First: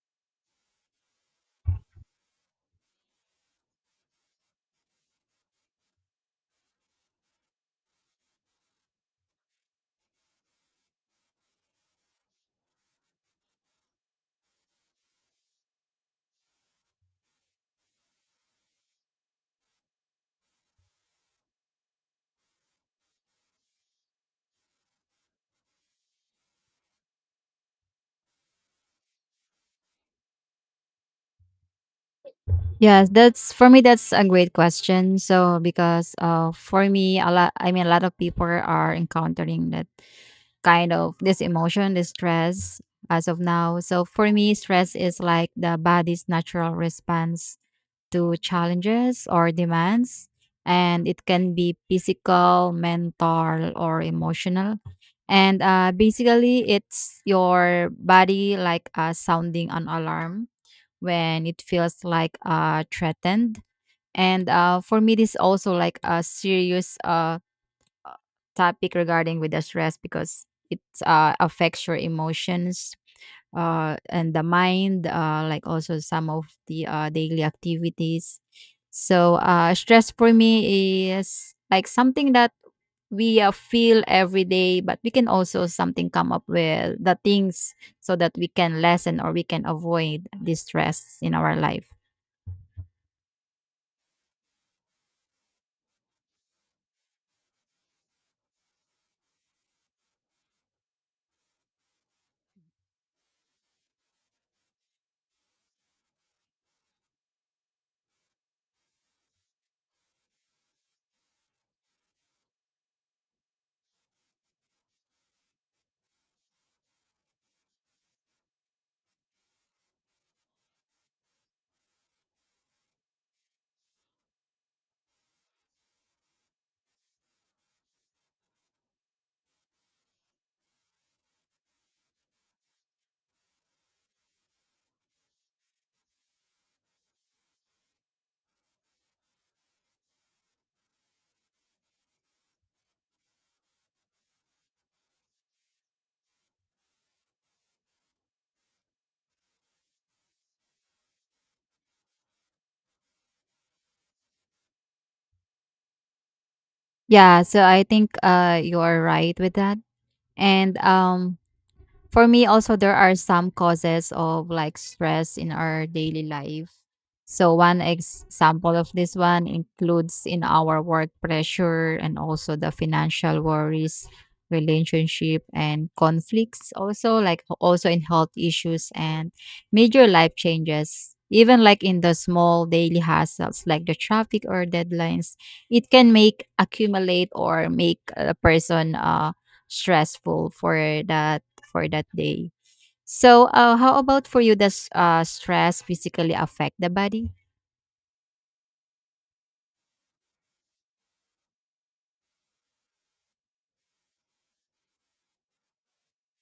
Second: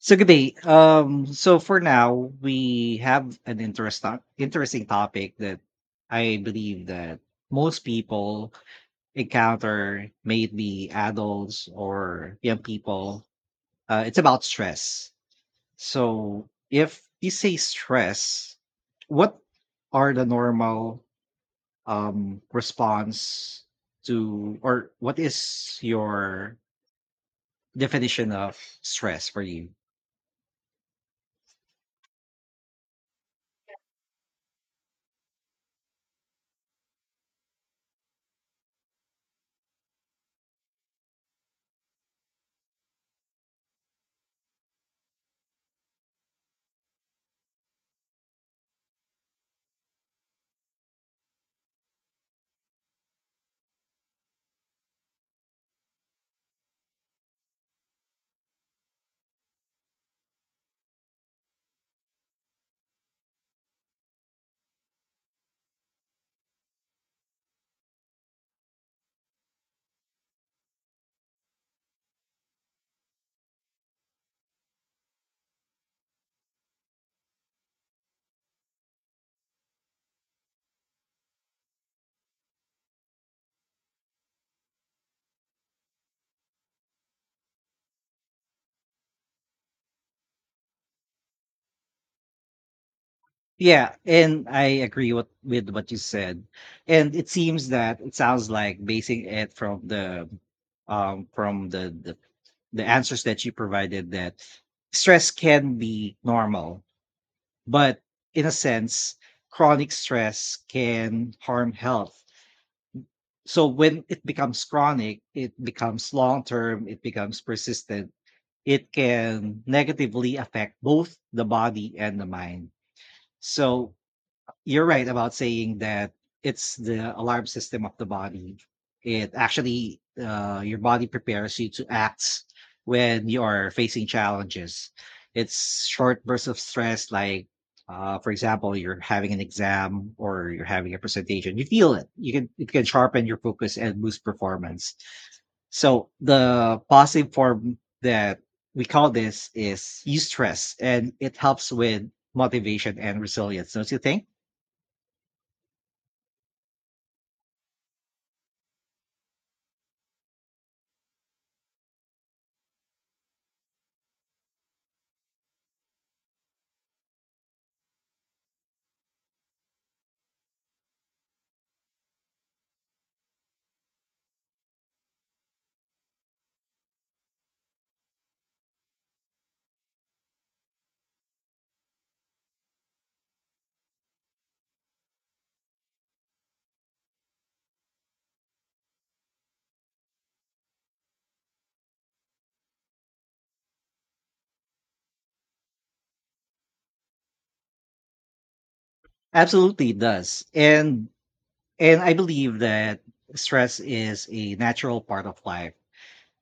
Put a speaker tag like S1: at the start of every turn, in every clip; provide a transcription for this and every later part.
S1: So good day. So for now, we have an interesting topic that I believe that most people encounter, may it be adults or young people. It's about stress. So if you say stress, what are the normal response to, or what is your definition of stress for you?
S2: Yes, that's for me. That's a great question. So because for me, a lot. I mean, a lot of people are encountering that kind of this emotion, this stress as of now. So for me, stress is like the body's natural response to challenges or demands, and it can be physical, mental, or emotional. And basically, it's your body sounding an alarm when it feels threatened and for me this also like a serious topic regarding with the stress because it affects your emotions and the mind like also some of the daily activities so stress for me is like something that we feel every day but we can also something come up with the things so that we can lessen or we can avoid this stress in our life.
S1: Yeah, and I agree with what you said. And it seems that it sounds like basing it from the from the answers that you provided that stress can be normal, but in a sense, chronic stress can harm health. So when it becomes chronic, it becomes long term, it becomes persistent. It can negatively affect both the body and the mind. So you're right about saying that it's the alarm system of the body. It actually, your body prepares you to act when you are facing challenges. It's short bursts of stress, like, for example, you're having an exam or you're having a presentation. You feel it. You can It can sharpen your focus and boost performance. So the positive form that we call this is eustress, and it helps with motivation and resilience, don't you think?
S2: Yeah, so I think you are right with that. And for me, also, there are some causes of like stress in our daily life. So, one example of this one includes in our work pressure and also the financial worries, relationship, and conflicts, also, like also in health issues and major life changes. Even like in the small daily hassles like the traffic or deadlines, it can make accumulate or make a person stressful for that that day. So, how about for you? Does stress physically affect the body?
S1: Absolutely, it does. And I believe that stress is a natural part of life.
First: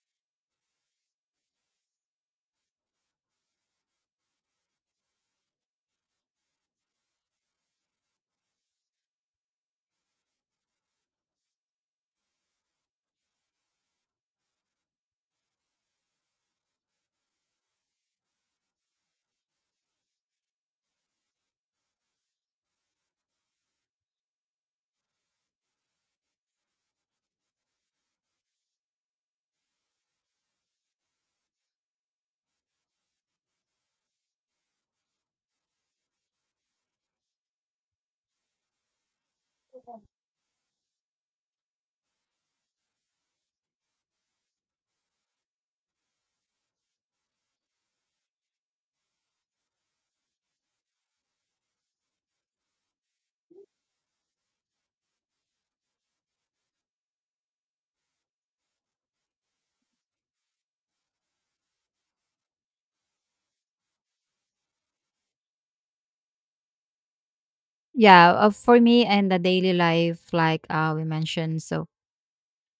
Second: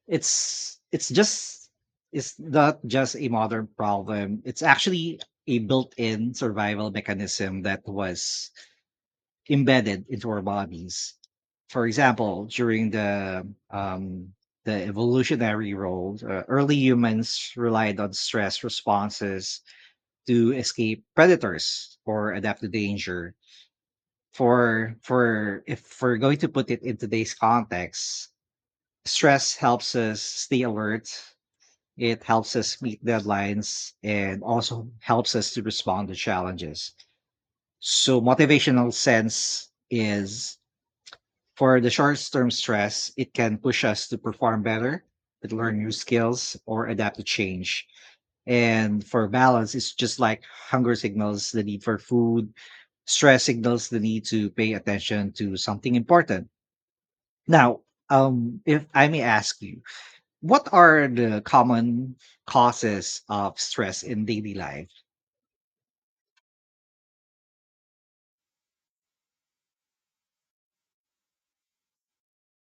S1: It's it's just it's not just a modern problem. It's actually a built-in survival mechanism that was embedded into our bodies. For example, during the evolutionary role, early humans relied on stress responses to escape predators or adapt to danger for if we're going to put it in today's context, stress helps us stay alert. It helps us meet deadlines and also helps us to respond to challenges. So motivational sense is for the short-term stress, it can push us to perform better, to learn new skills or adapt to change. And for balance, it's just like hunger signals the need for food, stress signals the need to pay attention to something important. Now, if I may ask you, what are the common causes of stress in daily life?
S2: Yeah, for me and the daily life, we mentioned. So,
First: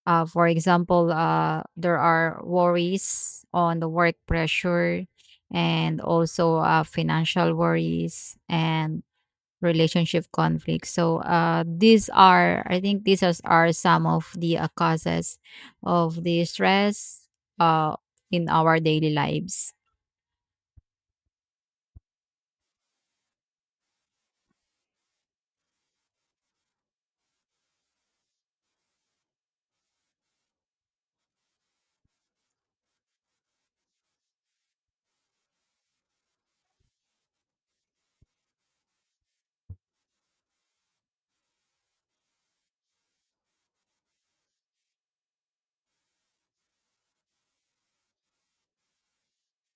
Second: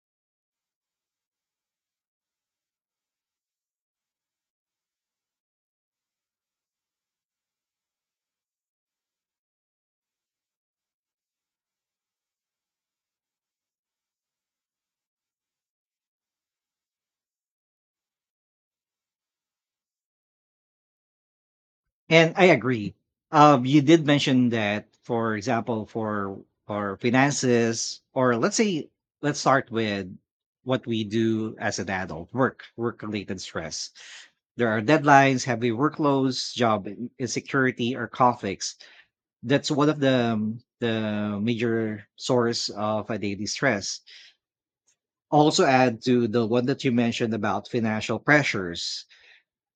S2: for example, there are worries on the work pressure, and also financial worries and relationship conflicts. So, these are, I think, are some of the causes of the stress uh, in our daily lives.
S1: And I agree. You did mention that, for example, for finances, or let's say, let's start with what we do as an adult, work, work-related stress. There are deadlines, heavy workloads, insecurity, or conflicts. That's one of the major source of a daily stress, also add to the one that you mentioned about financial pressures.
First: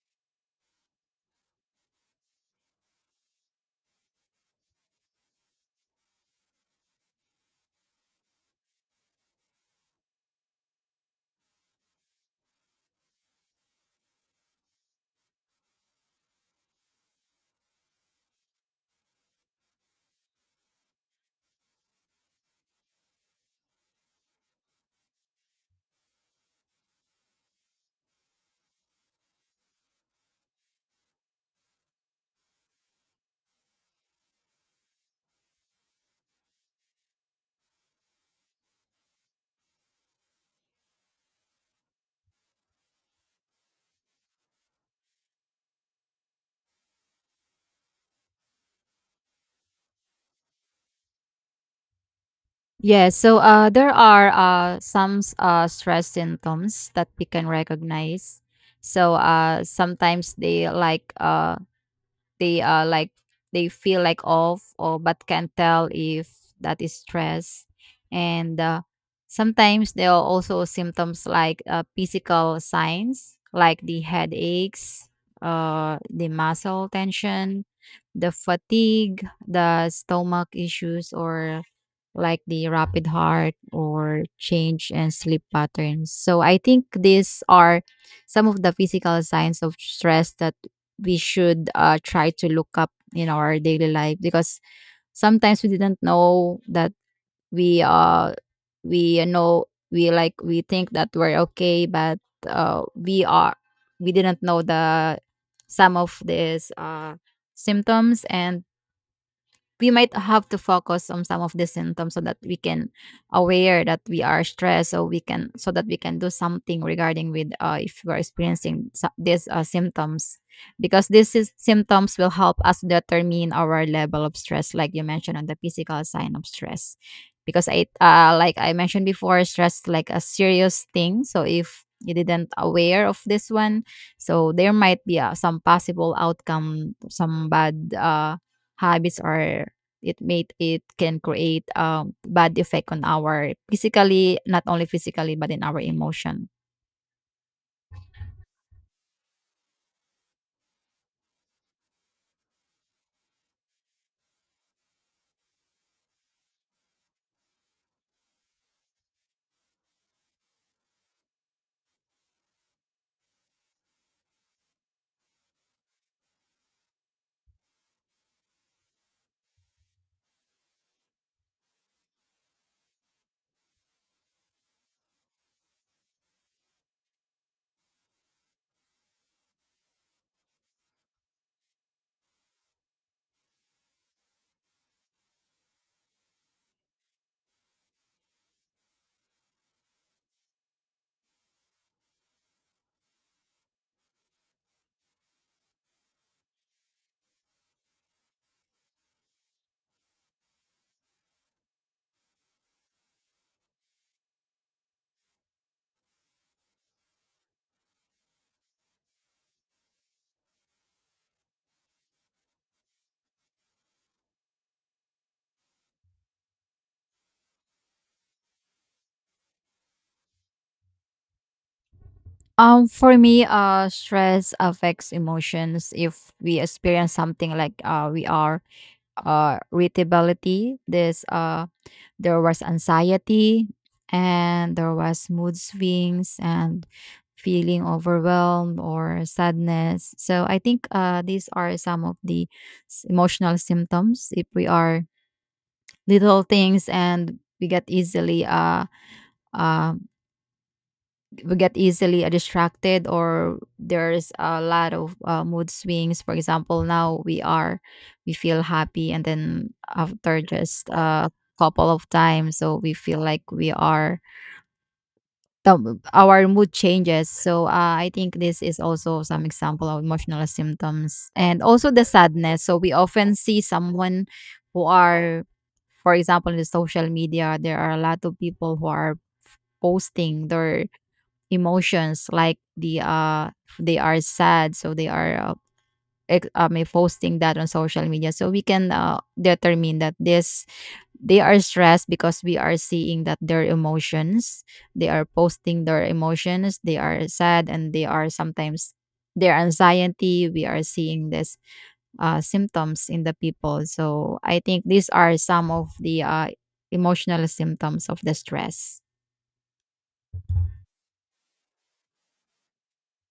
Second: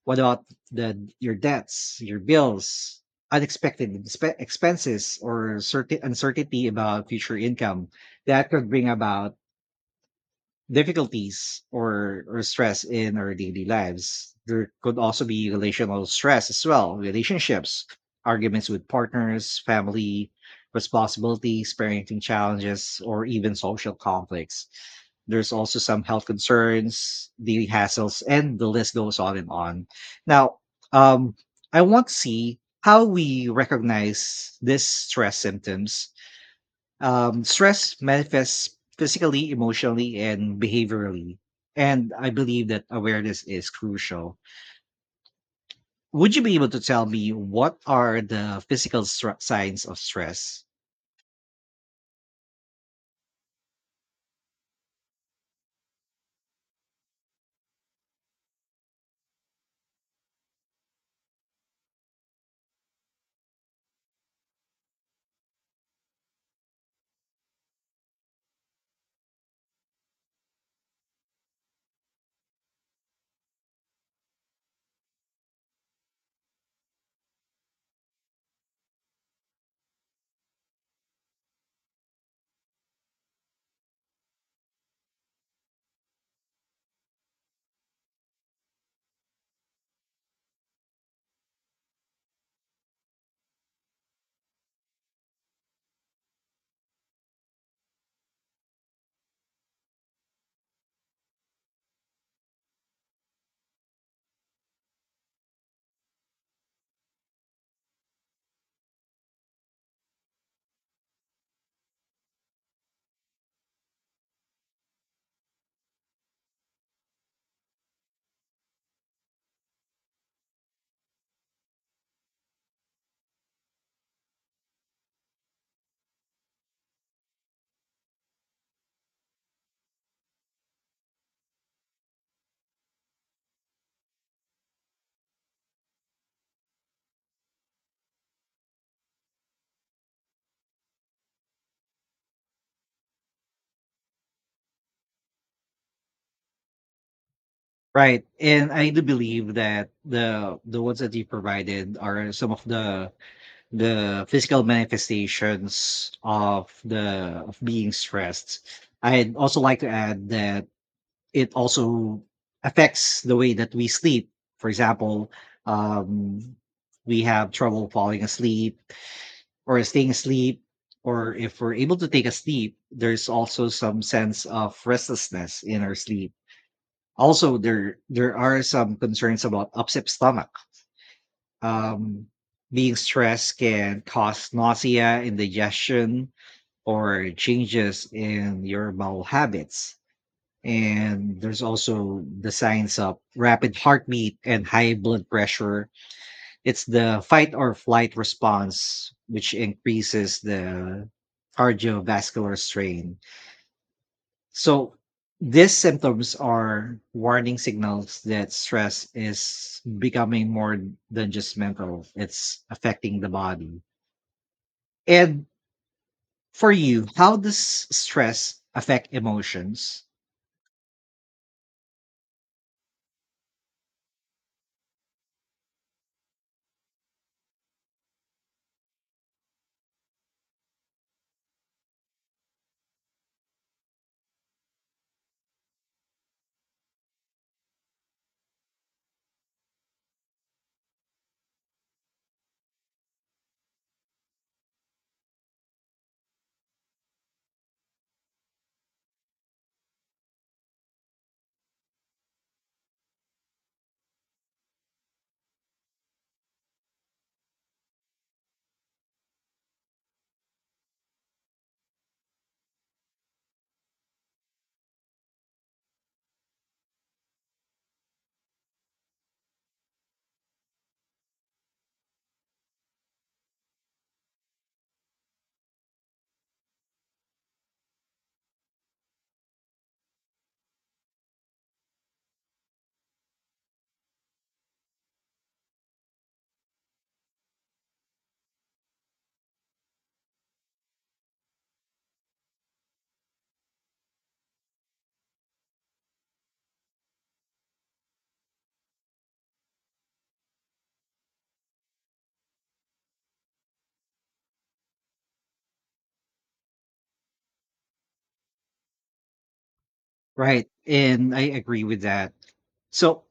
S1: What about the your debts, your bills, unexpected expenses, or certain uncertainty about future income? That could bring about difficulties or stress in our daily lives. There could also be relational stress as well, relationships, arguments with partners, family, responsibilities, parenting challenges, or even social conflicts. There's also some health concerns, daily hassles, and the list goes on and on. Now, um, I want to see how we recognize these stress symptoms. Stress manifests physically, emotionally, and behaviorally. And I believe that awareness is crucial. Would you be able to tell me what are the physical signs of stress?
S2: Yes, so there are some stress symptoms that we can recognize. So sometimes they uh, like they feel like off or but can't tell if that is stress, and sometimes there are also symptoms physical signs like the headaches, the muscle tension, the fatigue, the stomach issues, or like the rapid heart or change and sleep patterns. So I think these are some of the physical signs of stress that we should try to look up in our daily life because sometimes we didn't know that we uh we know we think that we're okay but we are we didn't know the some of these symptoms and we might have to focus on some of the symptoms so that we can aware that we are stressed so that we can do something regarding with if we're experiencing these symptoms because this is symptoms will help us determine our level of stress like you mentioned on the physical sign of stress because I like I mentioned before stress like a serious thing so if you didn't aware of this one so there might be some possible outcome some bad habits or it can create bad effect on our physically not only physically but in our emotion.
S1: Right. And I do believe that the ones that you provided are some of the physical manifestations of the of being stressed. I'd also like to add that it also affects the way that we sleep. For example, um, we have trouble falling asleep or staying asleep, or if we're able to take a sleep, there's also some sense of restlessness in our sleep. Also, there are some concerns about upset stomach. Um, being stressed can cause nausea, indigestion, or changes in your bowel habits, and there's also the signs of rapid heartbeat and high blood pressure. It's the fight or flight response, which increases the cardiovascular strain. So, these symptoms are warning signals that stress is becoming more than just mental, it's affecting the body. And for you, how does stress affect emotions?
S2: For me stress affects emotions if we experience something we are irritability this there was anxiety and there was mood swings and feeling overwhelmed or sadness so I think these are some of the emotional symptoms if we are little things and uh we get easily distracted or there's a lot of mood swings for example now we are we feel happy and then after just a couple of times so we feel like we are the our mood changes. So, I think this is also some example of emotional symptoms and also the sadness. So we often see someone who are, for example, in the social media, there are a lot of people who are posting their emotions they are sad so they are may posting that on social media so we can determine that this they are stressed because we are seeing that their emotions they are posting their emotions they are sad and they are sometimes their anxiety we are seeing this symptoms in the people so I think these are some of the emotional symptoms of the stress.
S1: Right, and I agree with that. So,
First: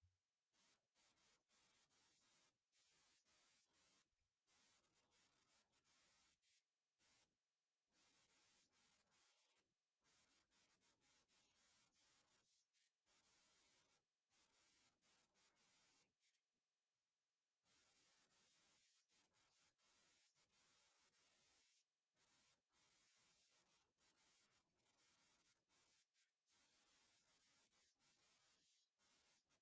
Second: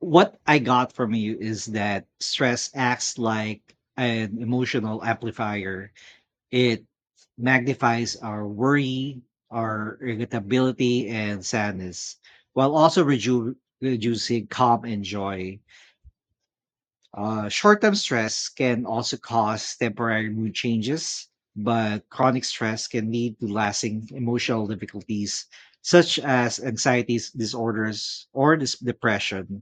S1: what I got from you is that stress acts like an emotional amplifier. It magnifies our worry, our irritability, and sadness, while also reducing calm and joy. Short term stress can also cause temporary mood changes, but chronic stress can lead to lasting emotional difficulties such as anxiety disorders or depression.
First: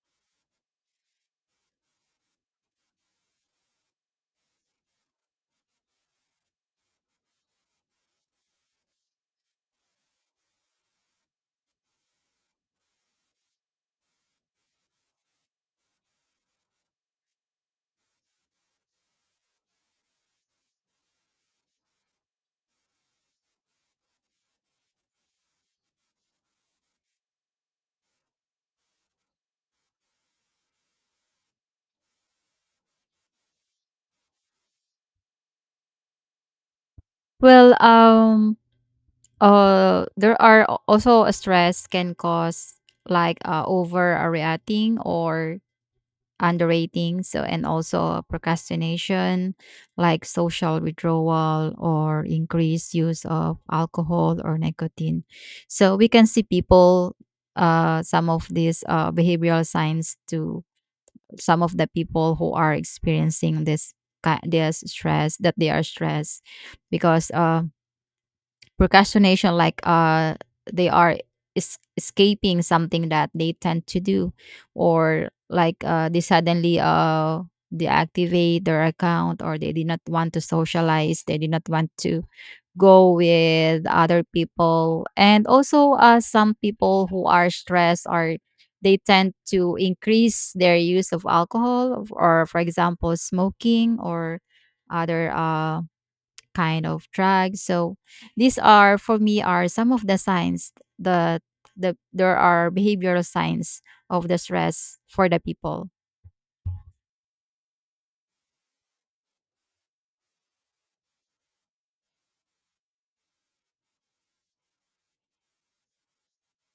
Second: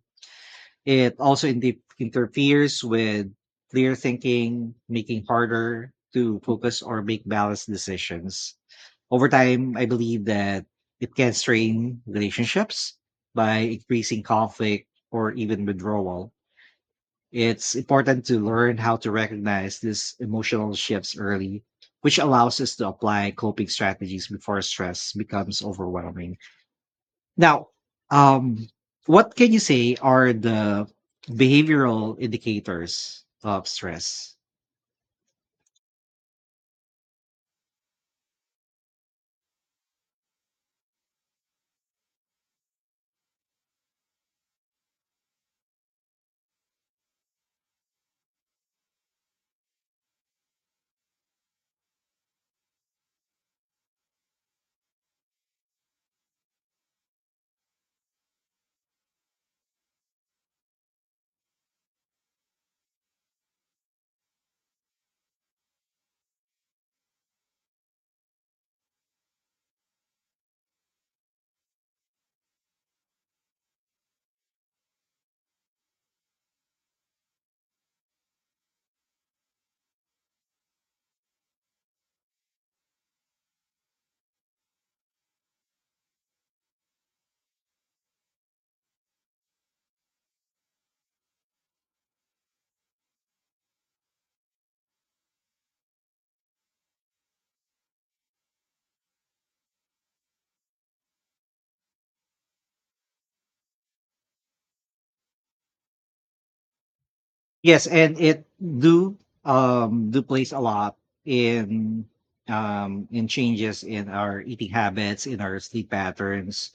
S1: It also interferes with clear thinking, making harder to focus or make balanced decisions. Over time, I believe that it can strain relationships by increasing conflict or even withdrawal. It's important to learn how to recognize these emotional shifts early, which allows us to apply coping strategies before stress becomes overwhelming. Now, um, what can you say are the behavioral indicators of stress?
S2: Well, there are also a stress can cause overreacting or underrating so and also procrastination like social withdrawal or increased use of alcohol or nicotine so we can see people some of these behavioral signs to some of the people who are experiencing this stress that they are stressed because procrastination they are escaping something that they tend to do or they suddenly deactivate their account or they did not want to socialize they did not want to go with other people and also some people who are stressed are they tend to increase their use of alcohol or for example smoking or other kind of drug. So these are for me are some of the signs that there are behavioral signs of the stress for the people.
S1: Yes, and it do plays a lot in in changes in our eating habits, in our sleep patterns,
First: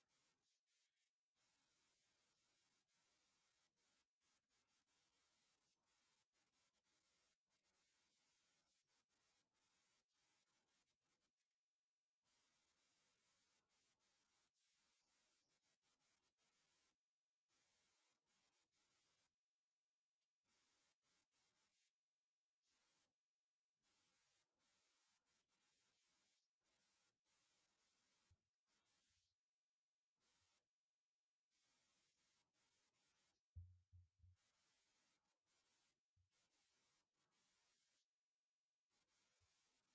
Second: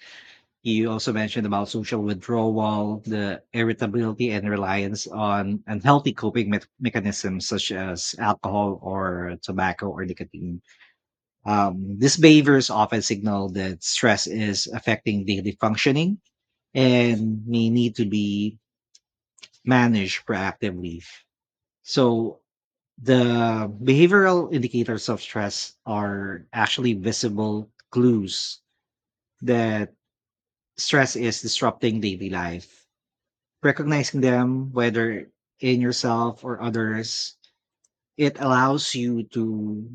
S1: you also mentioned about social withdrawal, the irritability, and reliance on unhealthy coping mechanisms such as alcohol or tobacco or nicotine. These behaviors often signal that stress is affecting daily functioning and may need to be managed proactively. So, the behavioral indicators of stress are actually visible clues that stress is disrupting daily life. Recognizing them, whether in yourself or others, it allows you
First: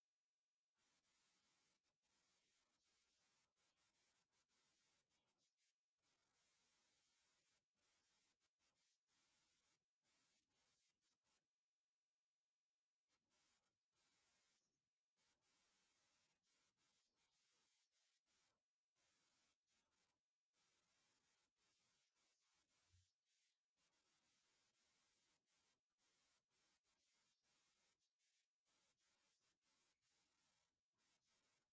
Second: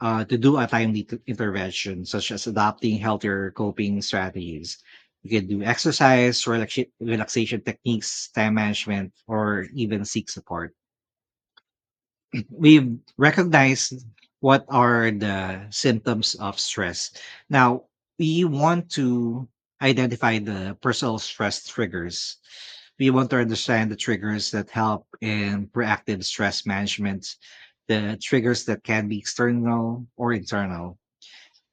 S1: to do a timely intervention, such as adopting healthier coping strategies. You can do exercise, relaxation techniques, time management, or even seek support. We've recognized what are the symptoms of stress. Now, we want to identify the personal stress triggers. We want to understand the triggers that help in proactive stress management, the triggers that can be external or internal.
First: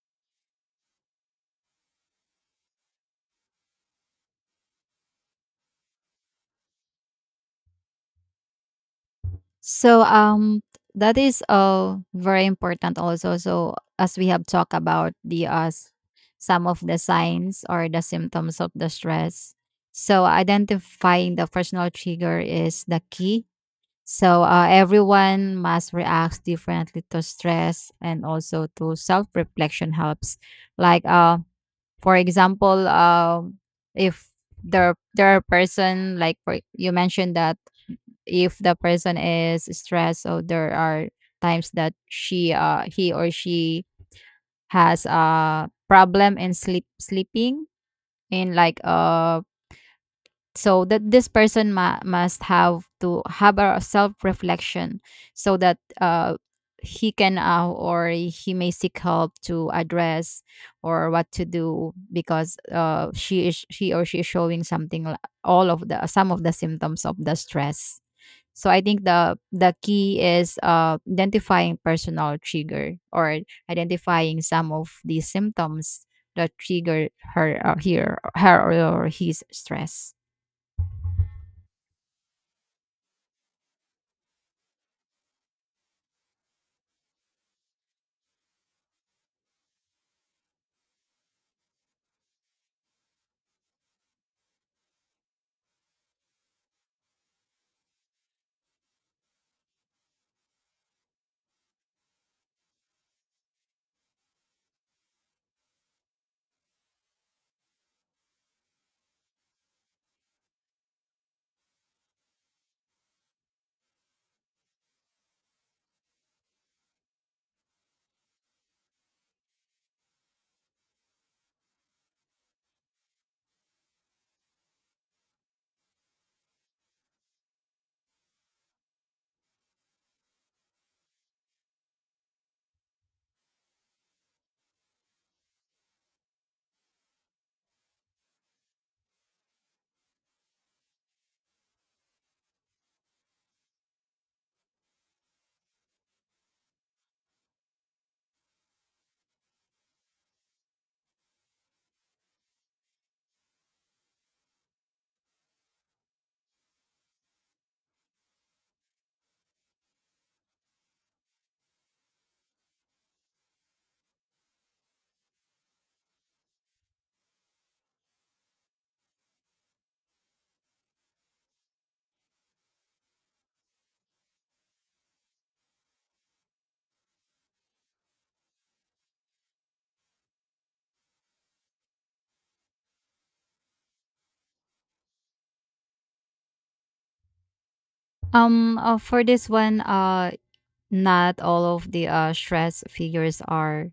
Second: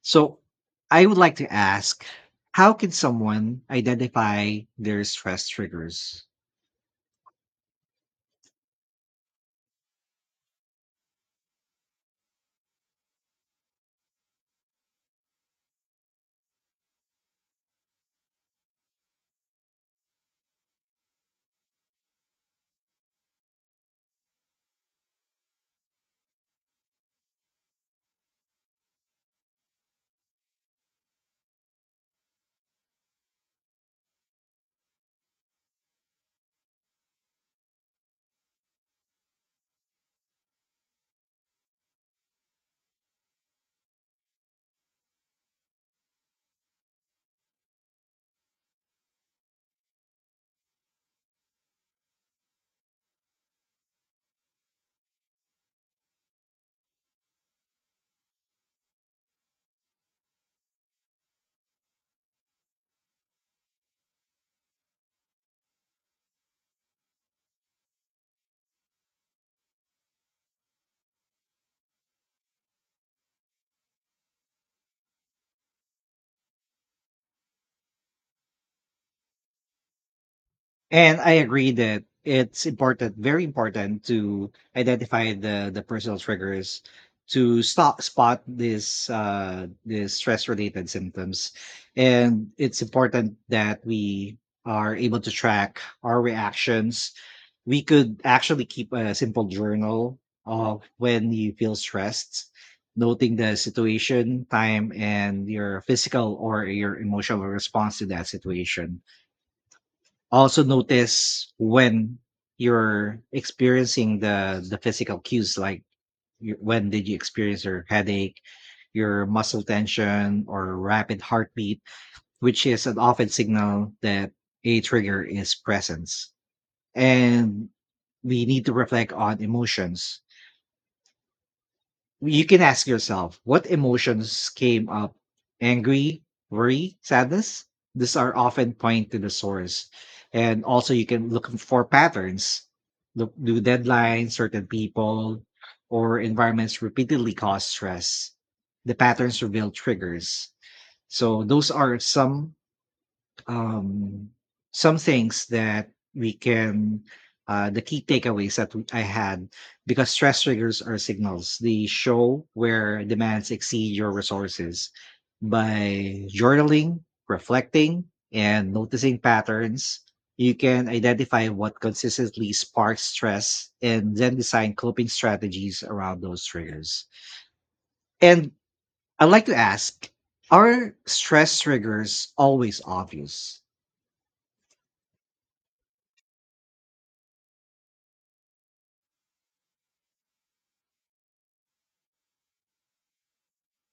S1: So, I would like to ask, how can someone identify their stress triggers?
S2: So that is very important also. So as we have talked about the some of the signs or the symptoms of the stress. So identifying the personal trigger is the key. So everyone must react differently to stress and also to self reflection helps. Like uh, for example, if there are person like for, you mentioned that if the person is stressed, so there are times that she he or she has a problem in sleeping in so that this person must have to have a self reflection so that he can or he may seek help to address or what to do because she or she is showing something all of the some of the symptoms of the stress so I think the key is identifying personal trigger or identifying some of these symptoms that trigger her or his stress.
S1: And I agree that it's important, very important to identify the personal triggers to stop spot this this stress related symptoms. And it's important that we are able to track our reactions. We could actually keep a simple journal of when you feel stressed, noting the situation, time, and your physical or your emotional response to that situation. Also notice when you're experiencing the physical cues, like when did you experience your headache, your muscle tension, or rapid heartbeat, which is an often signal that a trigger is presence. And we need to reflect on emotions. You can ask yourself, what emotions came up? Angry, worry, sadness. These are often point to the source. And also you can look for patterns. Look Do deadlines, certain people, or environments repeatedly cause stress? The patterns reveal triggers. So those are um, some things that we can the key takeaways I had, because stress triggers are signals. They show where demands exceed your resources. By journaling, reflecting, and noticing patterns, you can identify what consistently sparks stress and then design coping strategies around those triggers. And I'd like to ask, are stress triggers always obvious?
S2: For this one, not all of the stress figures are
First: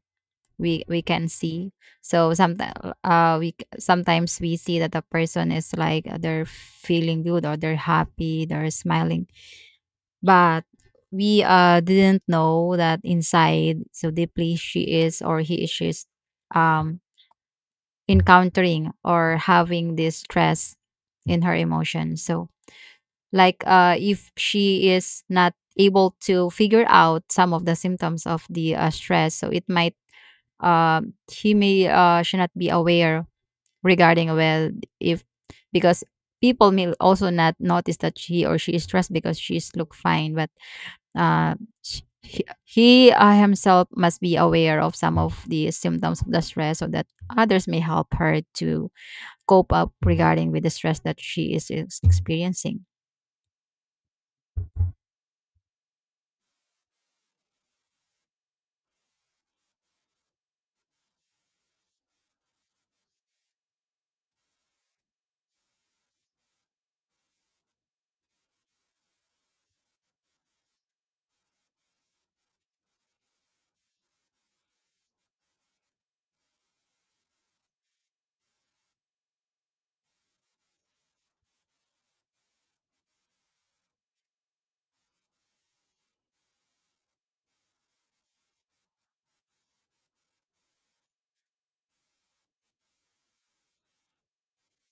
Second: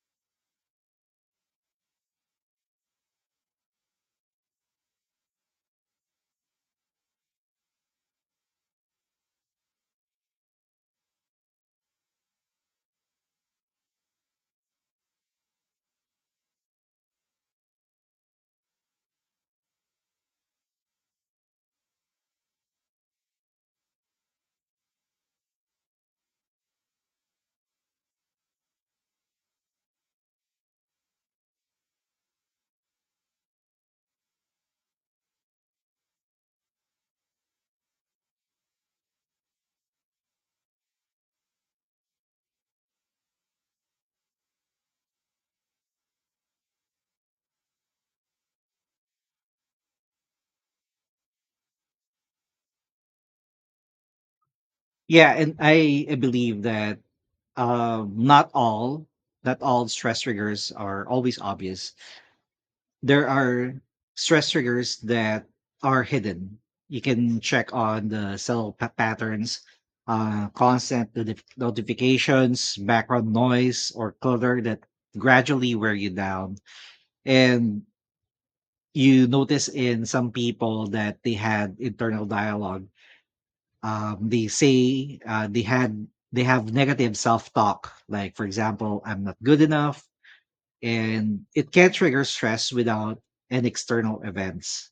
S2: we can see. So sometimes sometimes we see that the person is they're feeling good or they're happy, they're smiling, but we didn't know that inside so deeply she is or he is she's um encountering or having this stress in her emotion. So if she is not able to figure out some of the symptoms of the stress so it might uh, he may should not be aware regarding well if because people may also not notice that he or she is stressed because she's look fine but uh, he himself must be aware of some of the symptoms of the stress so that others may help her to cope up regarding with the stress that experiencing.
S1: Yeah, and I believe that um, not all not all stress triggers are always obvious. There are stress triggers that are hidden. You can check on the patterns, constant notifications, background noise, or clutter that gradually wear you down. And you notice in some people that they had internal dialogue. They say they had They have negative self-talk, like, for example, I'm not good enough, and it can trigger stress without an external events.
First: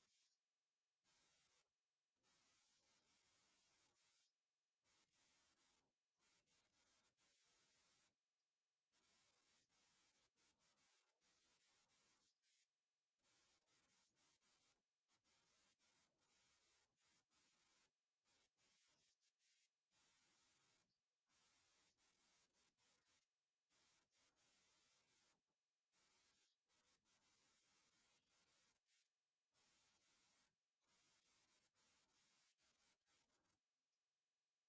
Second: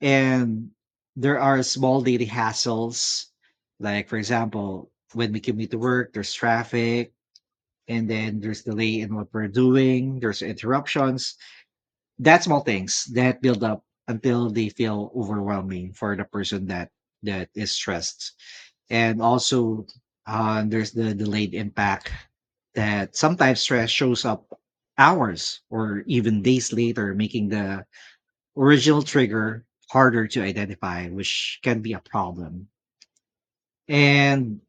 S1: And there are small daily hassles, like, for example, when we commute to work, there's traffic, and then there's delay in what we're doing, there's interruptions, that small things that build up until they feel overwhelming for the person that is stressed. And also there's the delayed impact, that sometimes stress shows up hours or even days later, making the original trigger harder to identify, which can be a problem. And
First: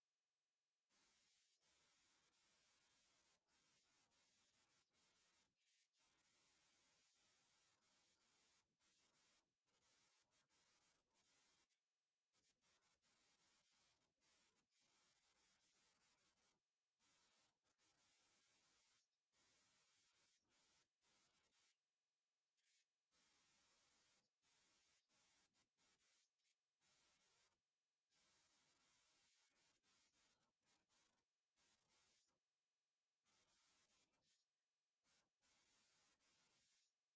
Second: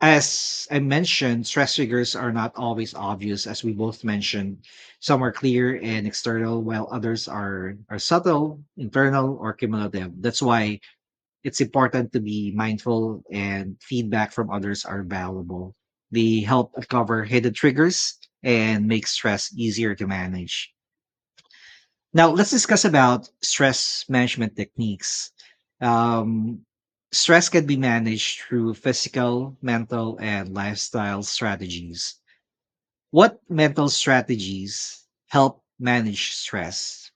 S1: as I mentioned, stress triggers are not always obvious, as we both mentioned. Some are clear and external, while others are subtle, internal, or cumulative. That's why it's important to be mindful, and feedback from others are valuable. They help uncover hidden triggers and make stress easier to manage. Now, let's discuss about stress management techniques. Um, Stress can be managed through physical, mental, and lifestyle strategies. What mental strategies help manage stress?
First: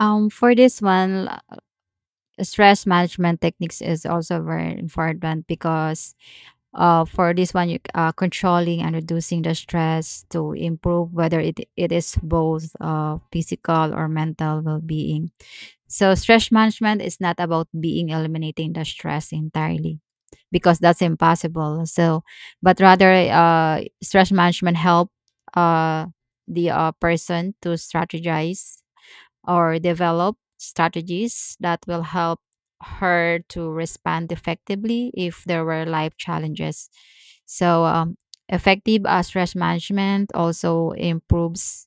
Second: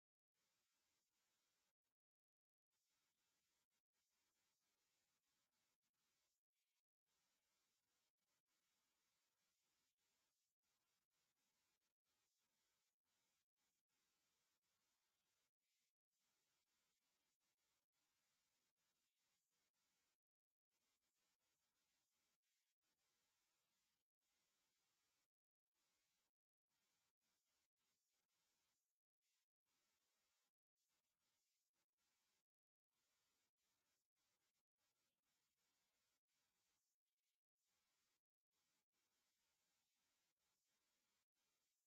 S2: For this one stress management techniques is also very important because for this one you controlling and reducing the stress to improve whether it is both physical or mental well-being so stress management is not about being eliminating the stress entirely because that's impossible so but rather stress management help uh, the person to strategize or develop strategies that will help her to respond effectively if there were life challenges. So, effective stress management also improves.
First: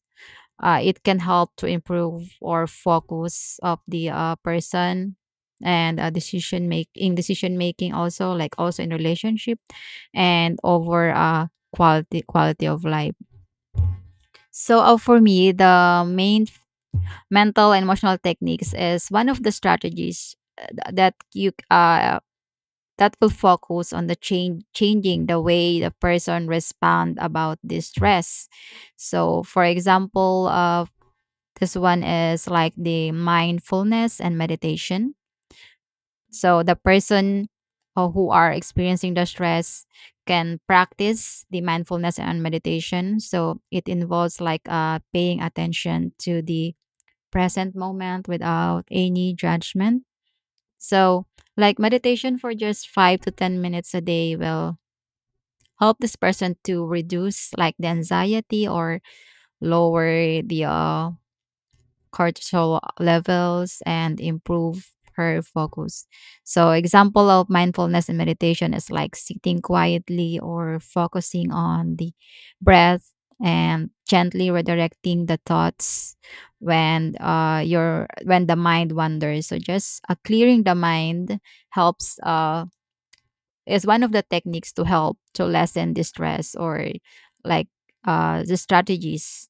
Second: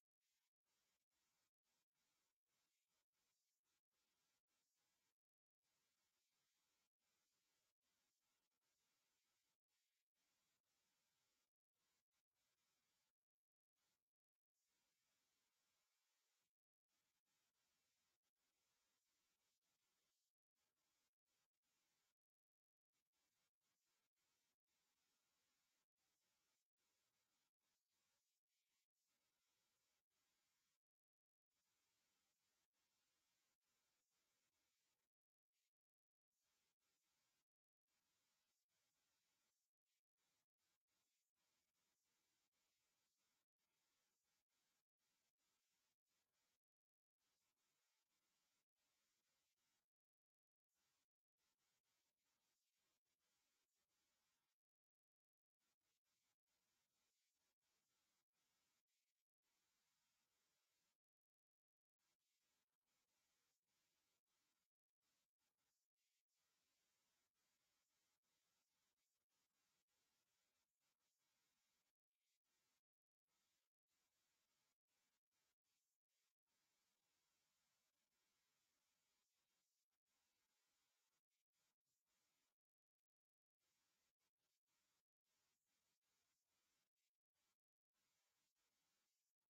S2: It can help to improve or focus of the person and decision make in decision making also like also in relationship and over quality of life so for me the main mental and emotional techniques is one of the strategies that you that will focus on the change changing the way the person respond about this stress so for example this one is like the mindfulness and meditation so the person who are experiencing the stress can practice the mindfulness and meditation so it involves paying attention to the present moment without any judgment. So, like meditation for just 5 to 10 minutes a day will help this person to reduce like the anxiety or lower the cortisol levels and improve her focus. So example of mindfulness and meditation is like sitting quietly or focusing on the breath and gently redirecting the thoughts when your when the mind wanders. So just clearing the mind helps is one of the techniques to help to lessen distress or like the strategies.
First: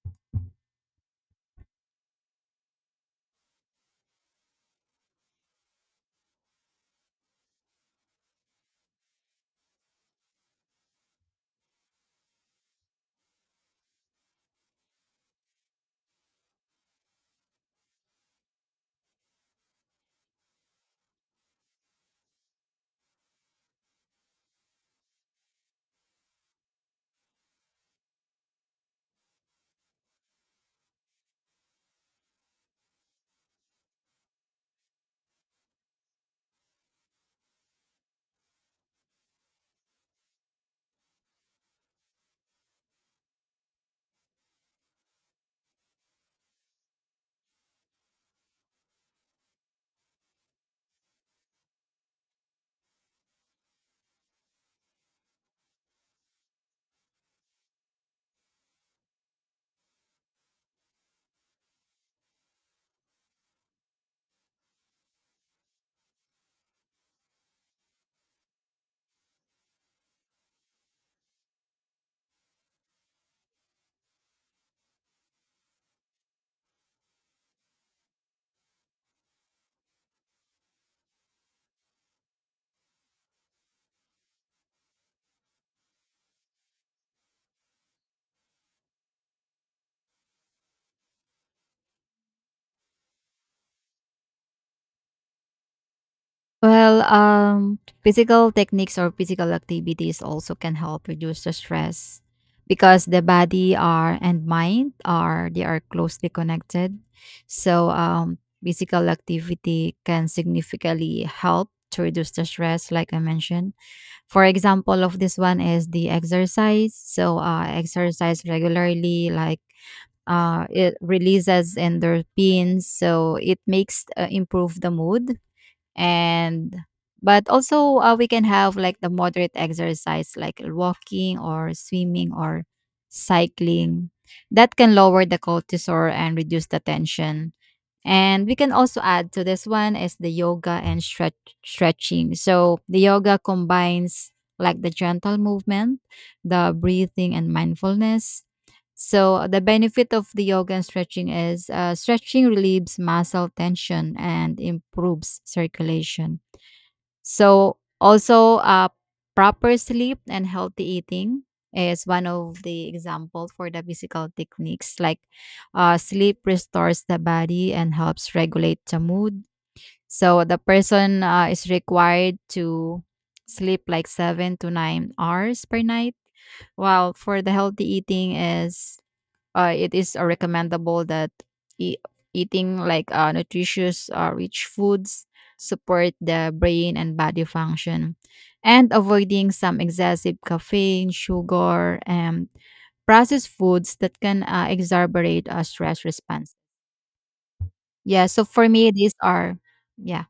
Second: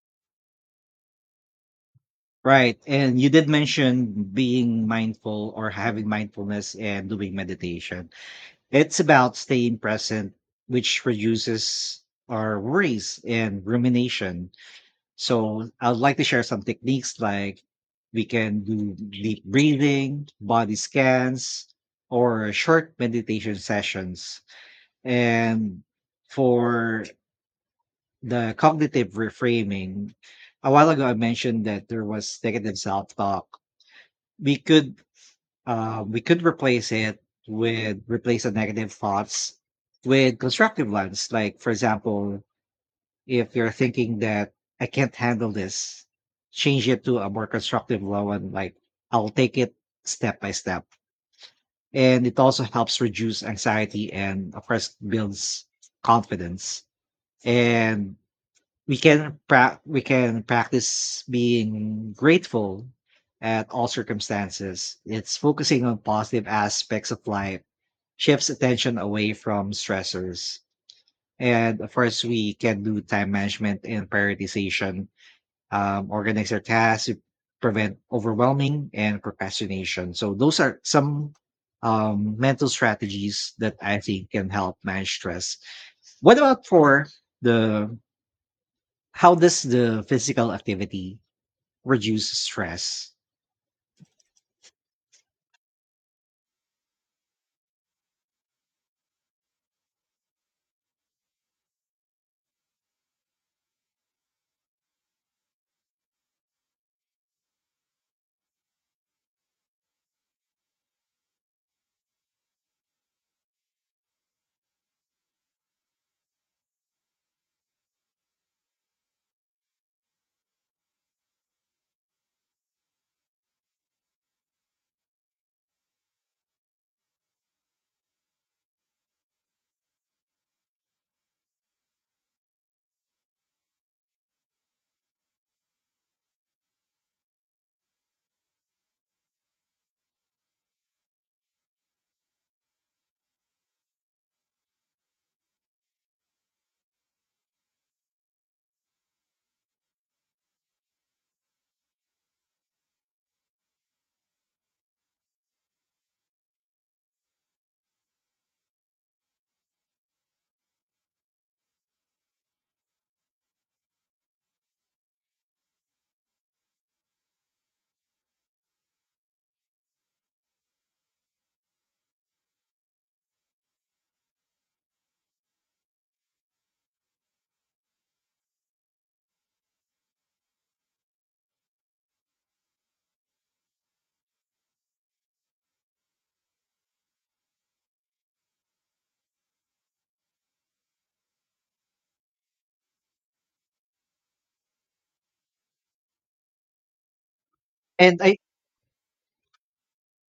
S1: Right. And you did mention being mindful or having mindfulness and doing meditation. It's about staying present, which reduces our worries and rumination. So I would like to share some techniques, like we can do deep breathing, body scans, or short meditation sessions. And for the cognitive reframing, a while ago I mentioned that there was negative self talk. We could replace it with replace the negative thoughts with constructive ones. Like, for example, if you're thinking that I can't handle this, change it to a more constructive one, like, I'll take it step by step. And it also helps reduce anxiety and, of course, builds confidence. And we can practice being grateful at all circumstances. It's focusing on positive aspects of life, shifts attention away from stressors. And of course, we can do time management and prioritization, organize our tasks, to prevent overwhelming and procrastination. So those are some mental strategies that I think can help manage stress. What about for the how does the physical activity reduce stress?
S2: Well, physical techniques or physical activities also can help reduce the stress because the body are and mind are they are closely connected. So, physical activity can significantly help to reduce the stress, like I mentioned. For example, of this one is the exercise. So, exercise regularly, like it releases endorphins, so it makes improve the mood and but also we can have like the moderate exercise like walking or swimming or cycling that can lower the cortisol and reduce the tension and we can also add to this one is the yoga and stretching. So the yoga combines like the gentle movement, the breathing and mindfulness. So the benefit of the yoga and stretching is stretching relieves muscle tension and improves circulation. So also proper sleep and healthy eating is one of the example for the physical techniques like sleep restores the body and helps regulate the mood. So the person is required to sleep like 7 to 9 hours per night. While for the healthy eating is it is recommendable that e- eating like nutritious rich foods support the brain and body function and avoiding some excessive caffeine sugar and processed foods that can exacerbate a stress response.
S1: And
S2: Yeah
S1: I
S2: so for me these are, yeah.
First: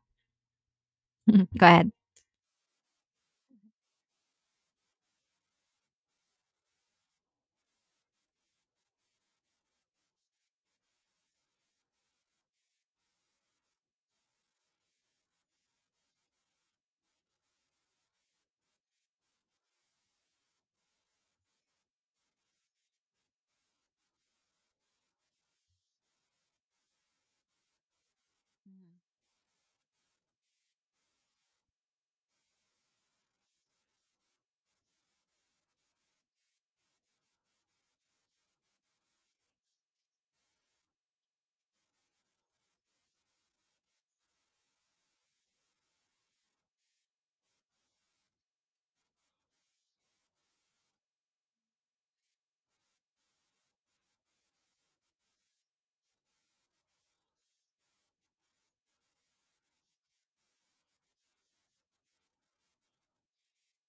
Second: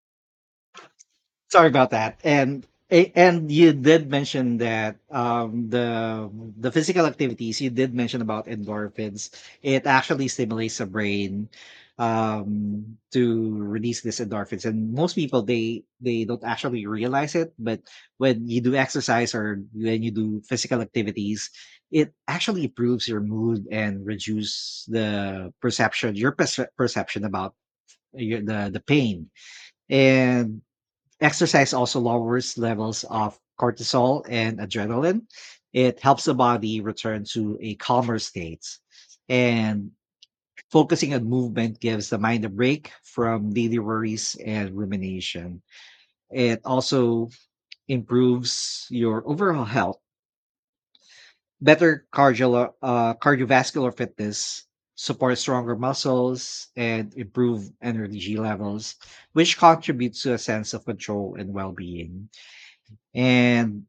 S2: Go
S1: Sorry about
S2: ahead.
S1: that. And and you did mention that the physical activities, you did mention about endorphins. It actually stimulates the brain to release these endorphins, and most people they don't actually realize it. But when you do exercise or when you do physical activities, it actually improves your mood and reduce the perception, your perception about the pain. And Exercise also lowers levels of cortisol and adrenaline. It helps the body return to a calmer state. And focusing on movement gives the mind a break from daily worries and rumination. It also improves your overall health. Better cardiovascular fitness supports stronger muscles and improve energy levels, which contributes to a sense of control and well being. And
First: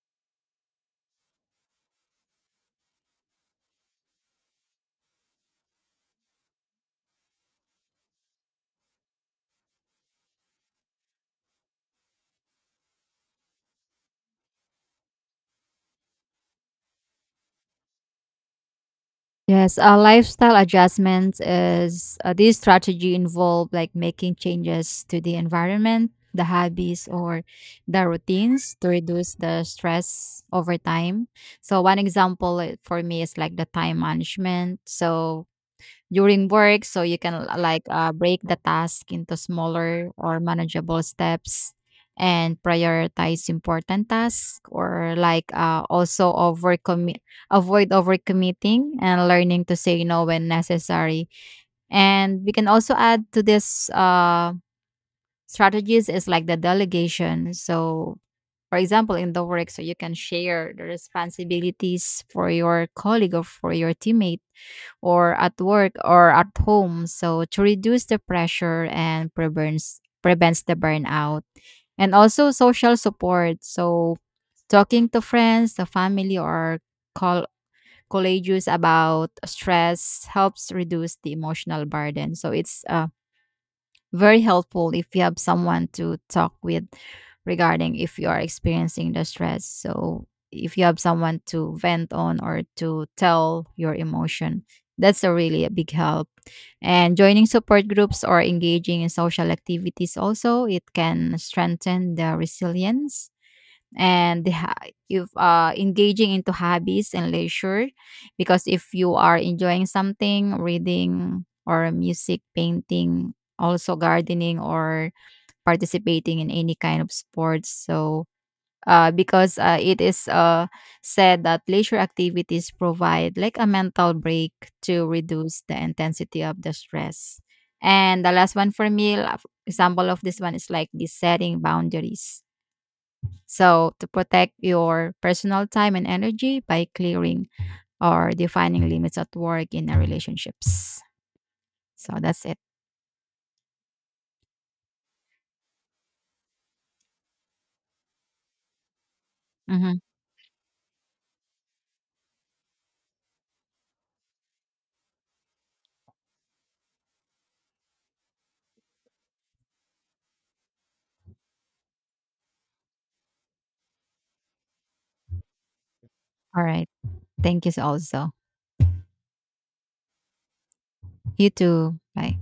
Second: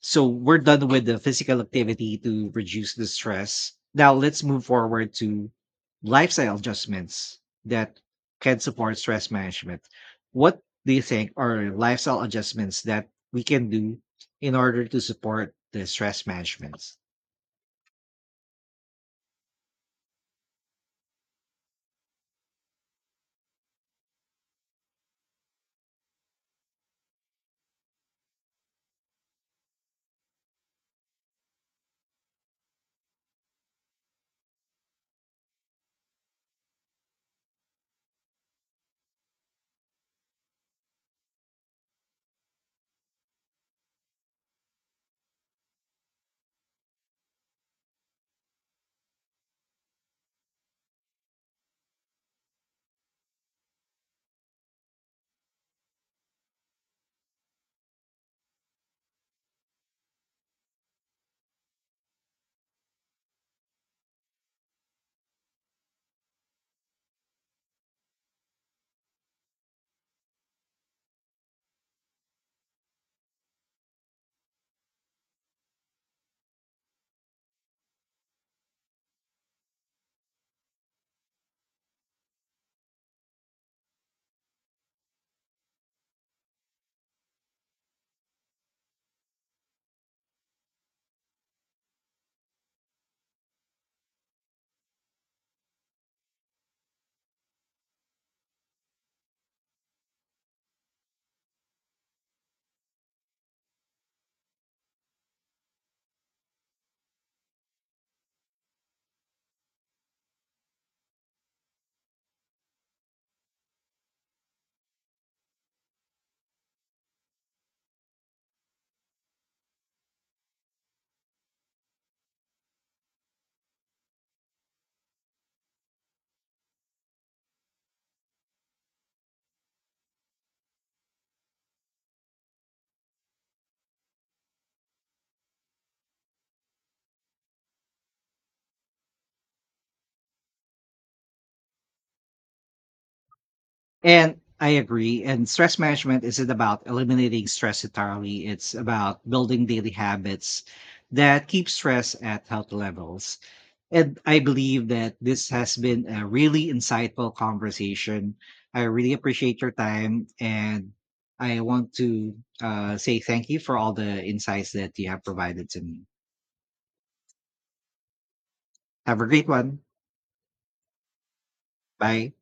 S1: so we're done with the physical activity to reduce the stress. Now let's move forward to lifestyle adjustments that can support stress management. What do you think are lifestyle adjustments that we can do in order to support the stress management?
S2: Yes, lifestyle adjustments is this strategy involve like making changes to the environment, the habits, or the routines to reduce the stress over time. So one example for me is like the time management. So during work so you can break the task into smaller or manageable steps and prioritize important tasks or also overcommit avoid overcommitting and learning to say no when necessary and we can also add to this strategies is like the delegation so for example in the work so you can share the responsibilities for your colleague or for your teammate or at work or at home so to reduce the pressure and prevents the burnout and also social support so talking to friends the family or call colleagues about stress helps reduce the emotional burden so it's very helpful if you have someone to talk with regarding if you are experiencing the stress. So if you have someone to vent on or to tell your emotion, that's a really a big help. And joining support groups or engaging in social activities also, it can strengthen the resilience and if engaging into hobbies and leisure because if you are enjoying something reading or music painting also gardening or participating in any kind of sports so because it is said that leisure activities provide like a mental break to reduce the intensity of the stress and the last one for me example of this one is like the setting boundaries so, to protect your personal time and energy by clearing or defining limits at work in our relationships. So, that's it.
S1: And I agree. And stress management isn't about eliminating stress entirely. It's about building daily
S2: Mhm.
S1: habits that keep stress at healthy levels. And I believe that this has been a really insightful conversation. I really appreciate your time. And I want to say thank you for all the insights that you have provided to me.
S2: All right. Thank you also.
S1: Have a great one.
S2: You too.
S1: Bye.
S2: Bye.